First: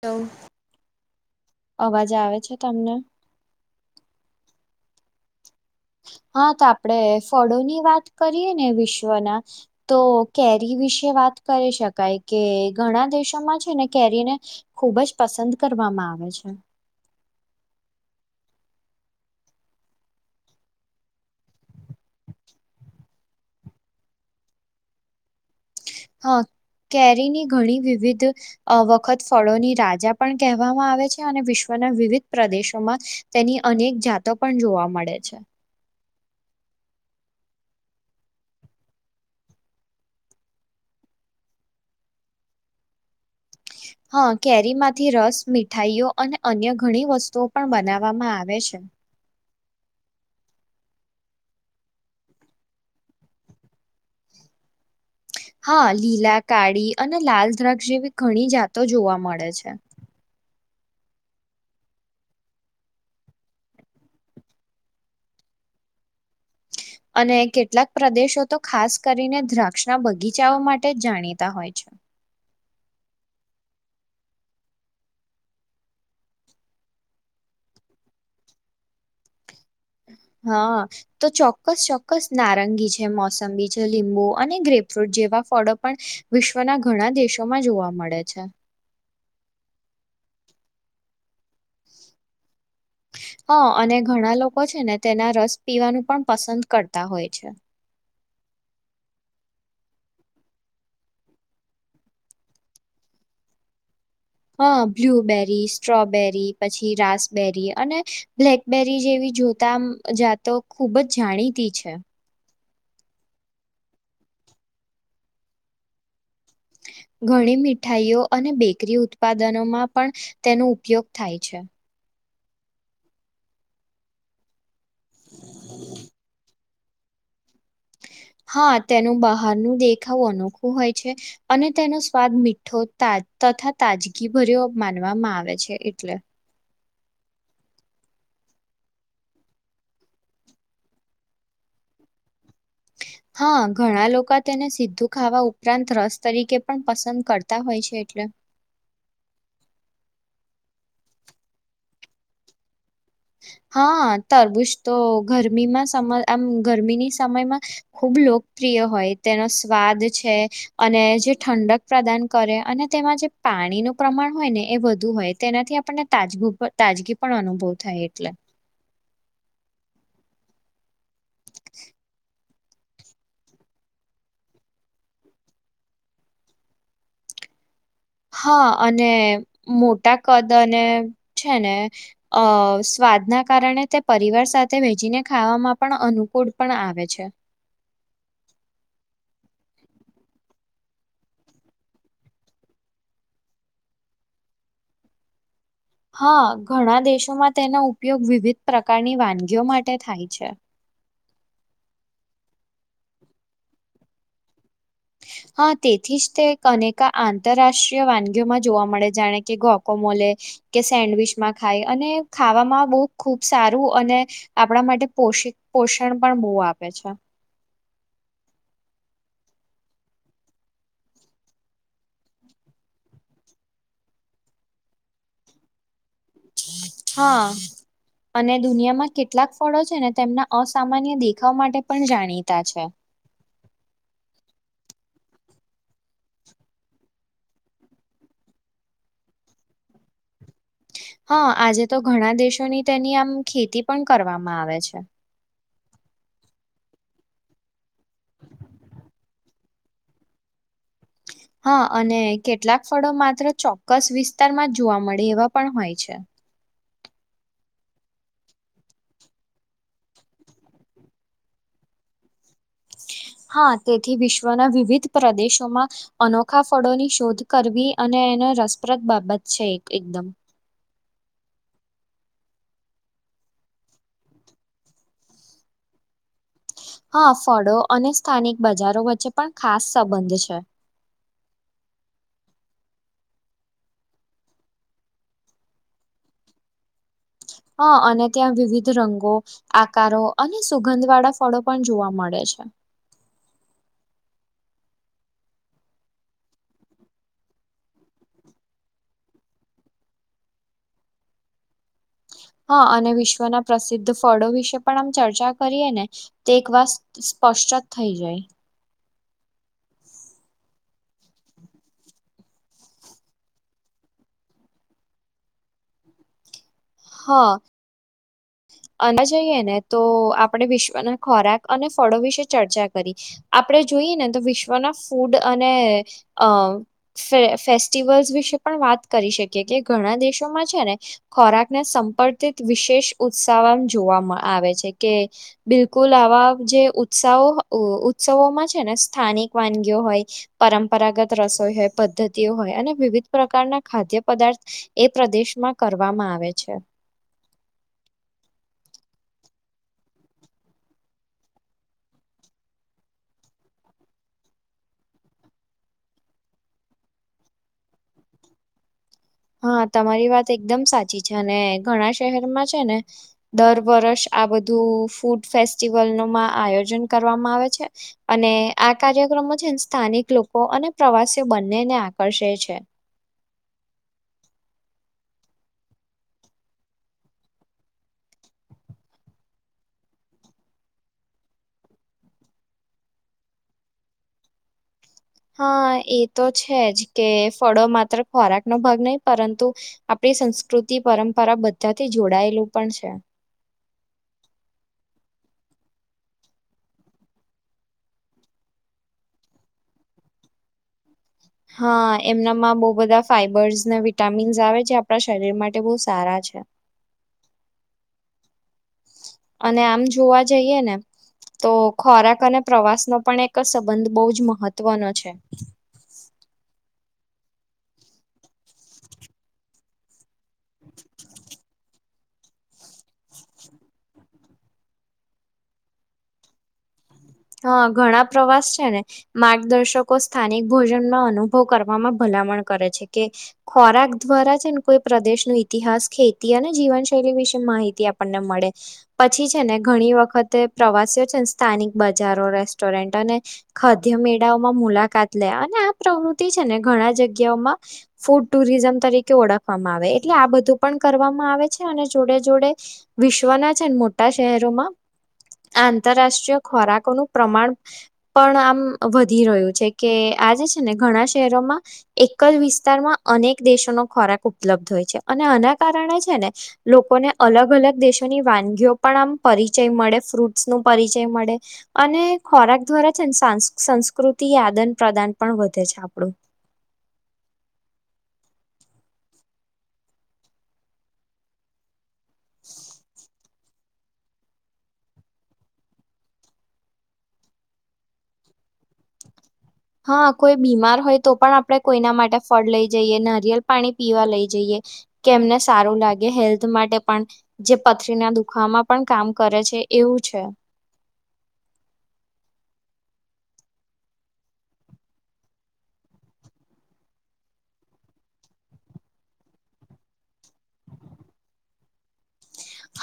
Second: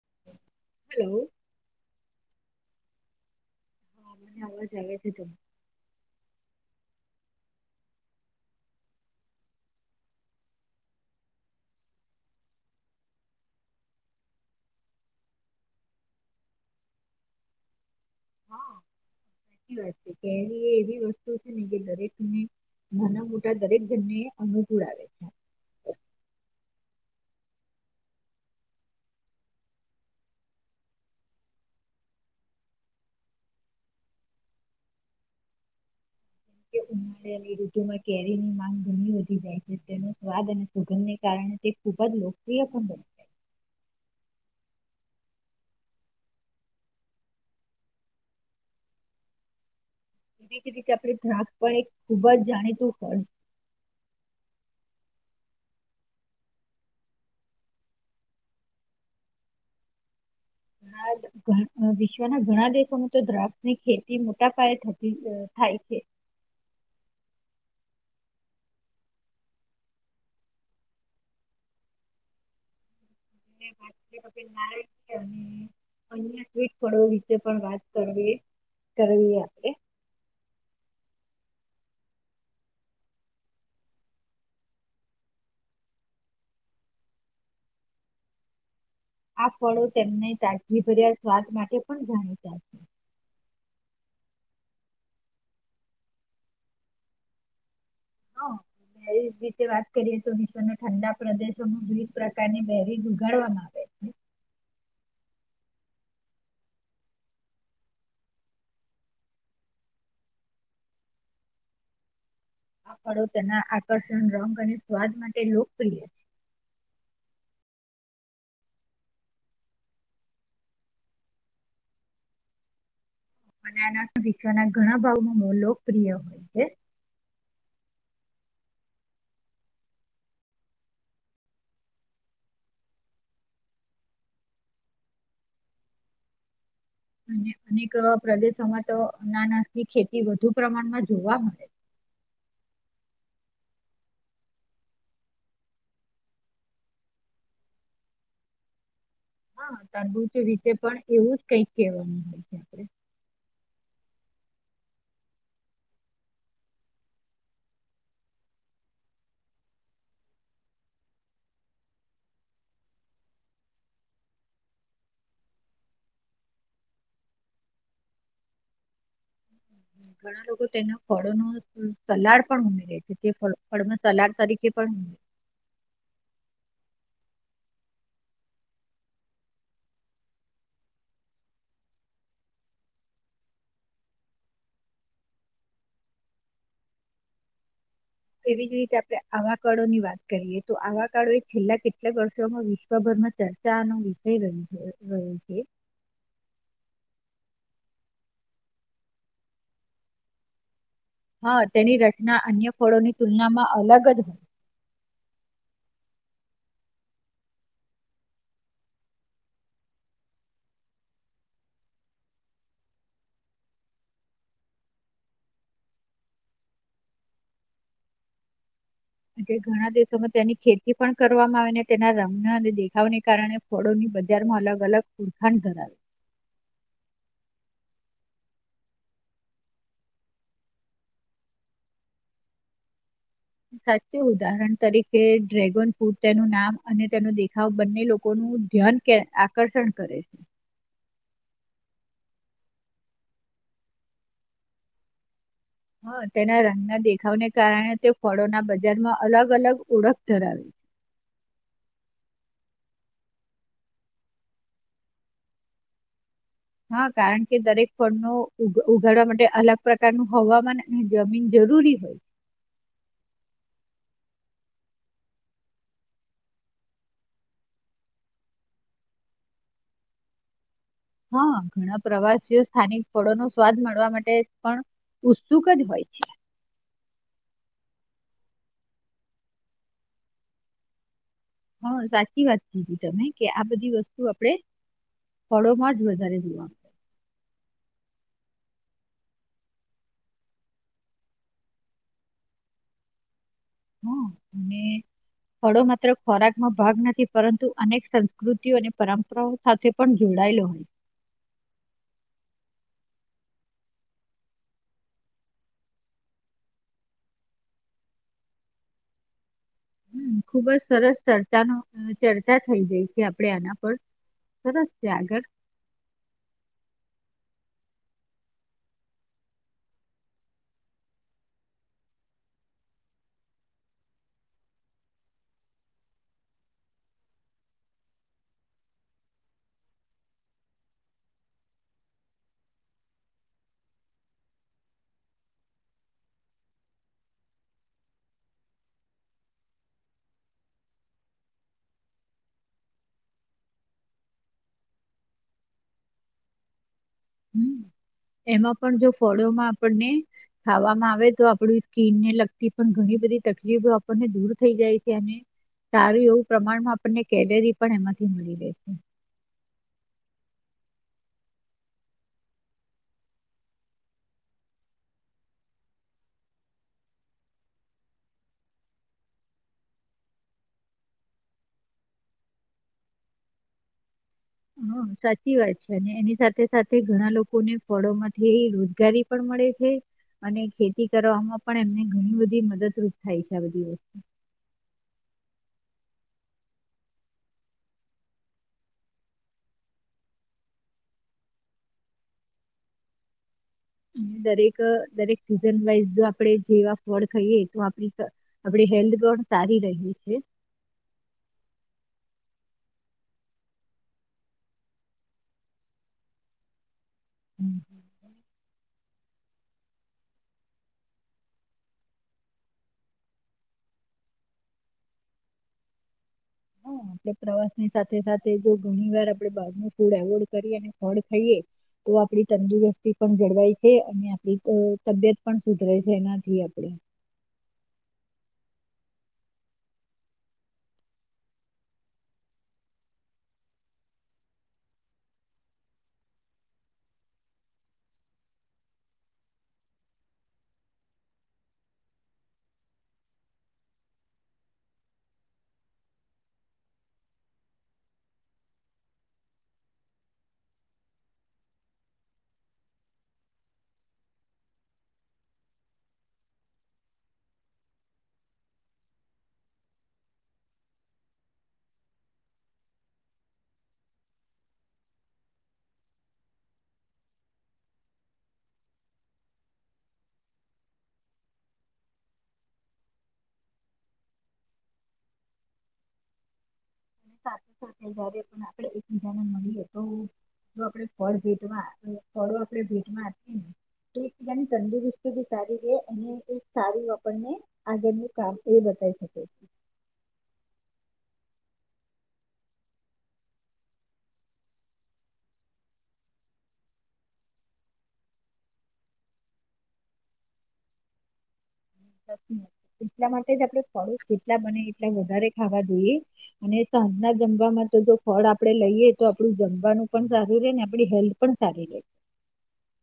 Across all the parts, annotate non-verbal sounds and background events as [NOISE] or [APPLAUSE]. તો.. હેલો અવાજ આવે. તમને.. હા મને અવાજ આવે છે... હા.. તો આપણેે ફળોની વાત કરીએ ને વિશ્વના તો કેરી વિશે વાત કરી શકાય કે ઘણા દેશોમાં છે ને કેરીને ખૂબ જ પસંદ કરવામાં આવે છે. હા સાચી વાત છે કે એ એવી વસ્તુ છે ને જે દરેકને નાના મોટા દરેકજણને અનુકૂળ આવે છે. હા.. કેરીની ઘણી વિવિધ વખત ફળોની રાજા પણ કહેવામાં આવે છે અને વિશ્વના વિવિધ પ્રદેશોમાં તેની અનેક જાતો પણ જોવા મળે છે. ઉનાળાની ઋતુમાં કેરીની માંગ ઘણી વધી જાય છે તેનો સ્વાદ અને સુગંધને કારણે તે ખૂબ જ લોકપ્રિય પણ બને છે. હા.. કેરી માંથી રસ મીઠાઈઓ અને અન્ય ઘણી વસ્તુઓ પણ બનાવવામાં આવે છે એવી રીતે આપણે દ્રાક્ષ પણ એક ખૂબ જ જાણીતું ફળ.. હા.. લીલા, કાળી અને લાલ દ્રાક્ષ જેવી ઘણી જાતો જોવા મળે છે. ઘણા વિશ્વના ઘણા દેશોમાં તો દ્રાક્ષ ની ખેતી મોટા પાયે થતી થાય છે અને કેટલાંક પ્રદેશો તો ખાસ કરીને દ્રાક્ષના બગીચાઓ માટે જ જાણીતા હોય છે. અન્ય કોઇક ફળો વિશે પણ વાત કરવી કરવી આપણે. હા.. તો ચોક્કસ.. ચોક્કસ! નારંગી છે, મોસંબી છે લીંબુ અને ગ્રેપ્રૂટ જેવા ફળો પણ વિશ્વના ઘણા દેશોમાં જોવા મળે છે આ ફળો તેમને તાજગીભર્યા સ્વાદ માટે પણ જાણીતા છે. હા અને ઘણાલોકો છે ને તેના રસ પીવાનું પણ પસંદ કરતા હોય છે. હા બેરી વિશે વાત કરીએ તો વિશ્વના ઠંડા પ્રદેશોમાં વિવિધ પ્રકારની બેરીઝ ઉગાડવામાં આવે છે. હા બ્લુબેરી સ્ટ્રોબેરી પછી રાસબેરી અને બ્લેકબેરી જેવી જોતા જાતો ખુબ જ જાણીતી છે આ ફળો તેના આકર્ષણ રંગ અને સ્વાદ માટે લોકપ્રિય છે ઘણી મીઠાઈઓ અને બેકરી ઉત્પાદનોમાં પણ તેનો ઉપયોગ થાય છે મ આના વિશ્વના ઘણા ભાવમાં લોકપ્રિય હોય છે હા તેનું બહારનું દેખાવ અનોખું હોય છે અને તેનો સ્વાદ મીઠોા તથા તાજગી ભર્યો માનવામાં આવે છે એટલે અને અનેક પ્રદેશોમાં તો અનાના ની ખેતી વધુ પ્રમાણમાં જોવા મળે હા ઘણા લોકો તેને સીધું ખાવા ઉપરાંત રસ તરીકે પણ પસંદ કરતા હોય છે એટલે હા તરબુજ રીતે પણ એવું જ કઈક કહેવાનું હોય છે આપે હા તરબૂજ તો ગરમીમાં સમય આમ ગરમીની સમયમાં ખૂબ લોકપ્રિય હોય તેનો સ્વાદ છે અને જે ઠંડક પ્રદાન કરે અને તેમાં જે પાણીનું પ્રમાણ હોય ને એ વધુ હોય તેનાથી આપણને તાજું તાજગી પણ અનુભવ થાય [INAUDIBLE] ઘણા લોકો તેના ફળો ન સલાડ પણ ઉમેરે છે તે ફ ફળમ સલાડ તરીકે પણ ઉમે હા અને મોટા કદ અને છે ને અ સ્વાદના કારણે તે પરિવાર સાથે વેચને ખાવામાં પણ અનુકૂળ પણ આવે છે એવી જ રીતે આપણે આવાકાળો ની વાત કરીએ તો આવાકાળો એ છેલ્લા કેટલાક વર્ષોમાં વિશ્વભરમાં ચર્ચાનો વિષય રહ રહ્યો છે હા ઘણા દેશોમાં તેનો ઉપયોગ વિવિધ પ્રકારની વાનગીઓ માટે થાય છે હા તેની રચના અન્ય ફળોની તુલનામાં અલગ જ હોય હા તેથી જ તે અનેકા આંતરરાષ્ટ્રીય વાનગીઓમાં જોવા મળે જાણે કે ગોકોમોલે કે સેન્ડવીચમાં ખાય અને ખાવામાં બહુ ખૂબ સારું અને આપણા માટે પોષ પોષણ પણ બહુ આપે છે એટ ઘણા દિવસોમાં તેની ખેતી પણ કરવામાં આવે અને તેના રમના અને દેખાવને કારણે ફળોની બજારમાં અલગ અલગ ઓરખાણ ધરાવે હા અને દુનિયામાં કેટલાક ફળો છે ને તેમના અસામાન્ય દેખાવ માટે પણ જાણીતા છે સાચું ઉદાહરણ તરીકે ડ્રેગન ફ્રૂટ તેનું નામ અને તેનો દેખાવ બંને લોકોનું ધ્યાન આકર્ષણ કરે છે હા આજે તો ઘણા દેશોની તેની આમ ખેતી પણ કરવામાં આવે છે હા તેના રંગના દેખાવને કારણે તે ફળોના બજારમાં અલગ અલગ ઓળખ ધરાવે છે હા અને કેટલાક ફળો માત્ર ચોક્કસ વિસ્તારમાં જ જોવા મળે એવા પણ હોય છે હા કારણ કે દરેક ફળનો ઉગાડવા માટે અલગ પ્રકારનું હવામાન જમીન જરૂરી હોય હા તેથી વિશ્વના વિવિધ પ્રદેશોમાં અનોખા ફળોની શોધ કરવી અને એને રસપ્રદ બાબત છે એકદમ હા ઘણા પ્રવાસીઓ સ્થાનિક ફળો નો સ્વાદ મળવા માટે પણ ઉત્સુક જ હોય છે હા ફળો અને સ્થાનિક બજારો વચ્ચે પણ ખાસ સંબંધ છે હા સાચી વાત કીધી તમે કે આ બધી વસ્તુ આપણેે ફળોમાં જ વધારે જોવા મળશે હા અને ત્યાં વિવિધ રંગો આકારો અને સુગંધ વાળા ફળો પણ જોવા મળે છે હ અને હળો માત્ર ખોરાકમાં ભાગ નથી પરંતુ અનેક સંસ્કૃતિઓ અને પરંપરાઓ સાથે પણ જોડાયેલો હોય હા અને વિશ્વના પ્રસિદ્ધ ફળો વિશે પણ આમ ચર્ચા કરીએ ને તે એક વાત સ્પષ્ટ જ થઈ જાય હમ ખુબ જ સરસ ચર્ચાનો ચર્ચા થઈ ગઈ છે આપડે આના પર સરસ છે આગળ હા અ જઈએ ને તો આપણે વિશ્વના ખોરાક અને ફળો વિશે ચર્ચા કરી આપણે જોઈએ ને તો વિશ્વના ફૂડ અને અ ફ ફેસ્ટિવલ્સ વિશે પણ વાત કરી શકીએ કે ઘણા દેશોમાં છે ને ખોરાકને સંપર્કિત વિશેષ ઉત્સવમાં જોવાવામાં આવે છે કે બિલકુલ આવા જે ઉત્સવો ઉત્સવોમાં છે ને સ્થાનિક વાનગીઓ હોય પરંપરાગત રસોઈ હોય પદ્ધતિઓ હોય અને વિવિધ પ્રકારના ખાદ્ય પદાર્થ એ પ્રદેશમાં કરવામાં આવે છે હમ એમાં પણ જો ફળોમાં આપણને ખાવામાં આવે તો આપણી સ્કીનને લગતી પણ ઘણી બધી તકલીફો આપણને દૂર થઈ જાય છે અને સારું એવું પ્રમાણમાં આપણને કેલરી પણ એમાંથી મળી રહે છે હા તમારી વાત એકદમ સાચી છે અને ઘણા શહેરમાં છે ને દર વર્ષ આ બધું ફૂડ ફેસ્ટિવલ નમાં આયોજન કરવામાં આવે છે અને આ કાર્યક્રમમાં છે સ્થાનિક લોકો અને પ્રવાસીઓ બંનેને આકર્ષે છે હ સાચી વાત છે અને એની સાથે સાથે ઘણા લોકોને ફળોમાંથી રોજગારી પણ મળે છે અને ખેતી કરવામાં પણ એમને ઘણી બધી મદદરૂપ થાય છે આ બધી વસ્તુ હા એ તો છે જ કે ફળો માત્ર ખોરાક નો ભાગ નહી પરંતુ આપડી સંસ્કૃતિ પરંપરા બધાથી જોડાયેલું પણ છે દરેક દરેક સીઝન વાઈઝ જો આપણે જેવા ફળ ખાઈએ તો આપ આપ હેલ્થ પણ સારી ર છે હા એમનામાં બહુ બધા ફાઈબર્સ ને વિટામિન્સ આવે જે આપણા શરીર માટે બહુ સારા છે [INAUDIBLE] અને આમ જોવા જઈએ ને તો ખોરાક અને પ્રવાસનોો પણ એક સંબંધ બહુ જ મહત્વનો છે હા આપ પ્રવાસ ની સાથે સાથે જો ઘણી વાર આપડે બાર ન ફૂડ એવોર્ડ કરી અને ફળ ખાઈએ તો આપડી તંદુરસ્તી પણ જળવાય છે અને આપણી તબિયત પણ સુધરે છે એનાથી આપડે હા ઘણા પ્રવાસ છે ને માર્ગદર્શકો સ્થાનિક ભોજનમાં અનુભવ કરવામાં ભલામણ કરે છે કે ખોરાક દ્વારા છે ને કોઈ પ્રદેશ ન ઈતિહાસ ખેતી અને જીવનશૈલી વિશે માહિતી આપણને મળે પછી છે ને ઘણી વખતે પ્રવાસીઓ છે ને સ્થાનિક બજારો રેસ્ટોરન્ટ અને ખાદ્ય મેળાઓમાં મુલાકાત લે અને આ પ્રવૃત્તિ છે ને ઘણા જગ્યાઓમાં ફૂડ ટુરિઝમ તરીકે ઓળખવામાં આવે એટલે આ બધું પણ કરવામાં આવે છે અને જોડે જોડે વિશ્વના છેન મોટા શહેરોમાં આંતરરાષ્ટ્રીય ખોરાકોનું પ્રમાણ પણ આમ વધી રહ્યું છે કે આજે છે ને ઘણા શહેરોમાં એક જ વિસ્તારમાં અનેક દેશોનો ખોરાક ઉપલબ્ધ હોય છે અને આના કારણે છે ને લોકોને અલગ અલગ દેશોની વાનગીઓ પણ આમ પરિચય મળે ફ્રૂટ્સનું પરિચય મળે અને ખોરાક દ્વારા છે ન સંસ સંસ્કૃતિ આદન પ્રદાન પણ વધે છે આપડુ સાથે સાથે જયારે પણ આપડે એકબીજાને મળીએ તો જો આપડે ફળ ભેટવા ફળો આપડે ભીટમાં આપીએ ને તો એકદમ તંદુરસ્તી બી સારી રે અને એ સારું આપણને આગળનું કામ એ બતાવી શકે છે હા કોઈ બીમાર હોય તો પણ આપડે કોઈના માટે ફળ લઈ જઈએ નરિયેલ પાણી પીવા લઈ જઈએ કે એમને સારું લાગે હેલ્થ માટે પણ જે પથરીના દુખાવામાં પણ કામ કરે છે એવું છે એટલા માટે જ આપડે ફળો જેટલા બને એટલા વધારે ખાવા જોઈએ અને સાંજના જમવામાં તો જો ફળ આપડે લઈએ તો આપડું જમવાનું પણ સારું રે અને આપડી હેલ્થ પણ સારી રે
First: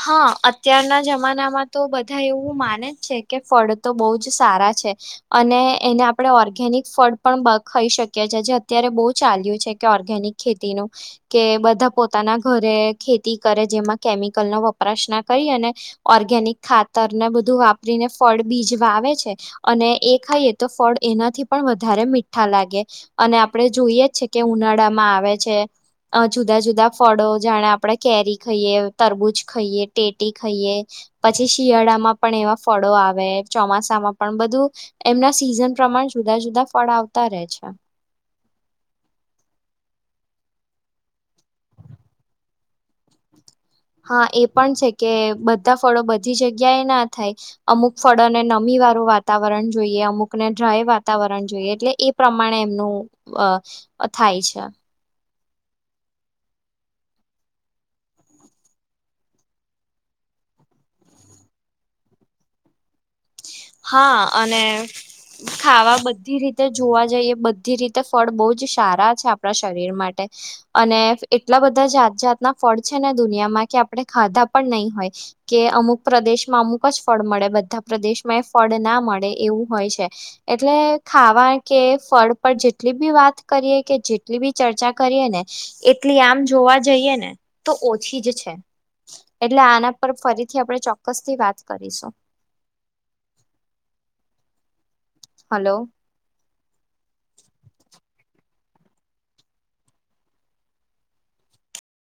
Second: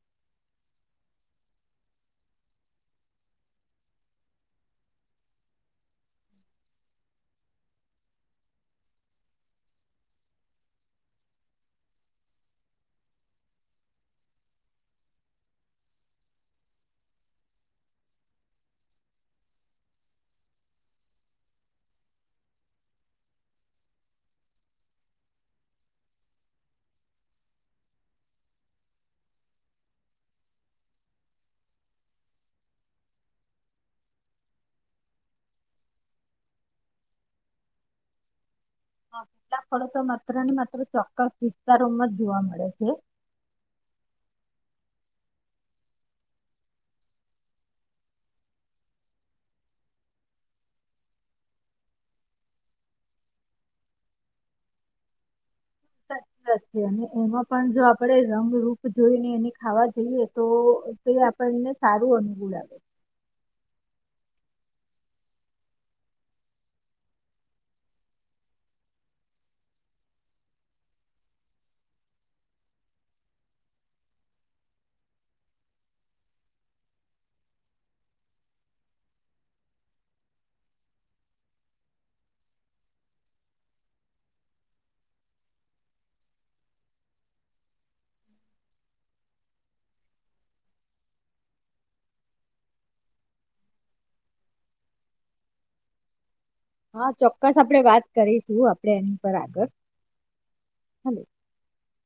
હા અત્યારના જમાનામાં તો બધા એવું માને જ છે કે ફળ તો બહુ જ સારા છે અને એને આપણે ઓર્ગેનિક ફળ પણ ખાઈ શકીએ છેએ જે અત્યારે બહુ ચાલ્યું છે કે ઓર્ગેનિક ખેતીનું કે બધા પોતાના ઘરે ખેતી કરે જેમાં કેમિક કલ નો વપરાશ ના કરી અને ઓર્ગેનિક ખાતરને બધું વાપરીને ફળ બીજ વાવે છે અને એ ખાઈએ તો ફળ એનાથી પણ વધારે મીઠા લાગે અને આપડે જોઈએ જ છે કે ઉનાળામાં આવે છે અ જુદા જુદા ફળો જાણે આપણે કેરી ખઈએ તરબૂચ ખઈએ ટેટી ખઈએ પછી શિયાળામાં પણ એવા ફળો આવે ચોમાસામાં પણ બધું એમના સિઝન પ્રમાણ જુદા જુદા ફળ આવતા રે છે હા કેટલાક ફળો તો માત્ર ને માત્ર ચોક્કસ વિસ્તારોમાં જ જોવા મળે છે હા એ પણ છે કે બધા ફળો બધી જગ્યાએ ના થાય અમુક ફળોને નમી વાળું વાતાવરણ જોઈએ અમુકને ડ્રાય વાતાવરણ જોઈએ એટલે એ પ્રમાણે એમનું અ થાય છે સાચી વાત છે અને એમાં પણ જો આપણે રંગરૂૂપ જોઈને એને ખાવા જઈએ તો તે આપણને સારું અનુકૂળ આવે હા અને ખાવા બધી રીતે જોવા જઈએ બધી રીતે ફળ બહુ જ સારા છે આપડા શરીર માટે અને એટલા બધા જાત જાતના ફળ છે ને દુનિયામાં કે આપણે ખાધા પણ નહી હોય કે અમુક પ્રદેશમાં અમુક જ ફળ મળે બધા પ્રદેશ માં એ ફળ ના મળે એવું હોય છે એટલે ખાવા કે ફળ પર જેટલી બી વાત કરીએ કે જેટલી બી ચર્ચા કરીએ ને એટલી આમ જોવા જઈએ ને તો ઓછી જ છે એટલે આના પર ફરીથી આપણે ચોક્કસ થી વાત કરીશું હલો હા ચોક્કસ આપડે વાત કરીશું આપડે એની પર આગળ હને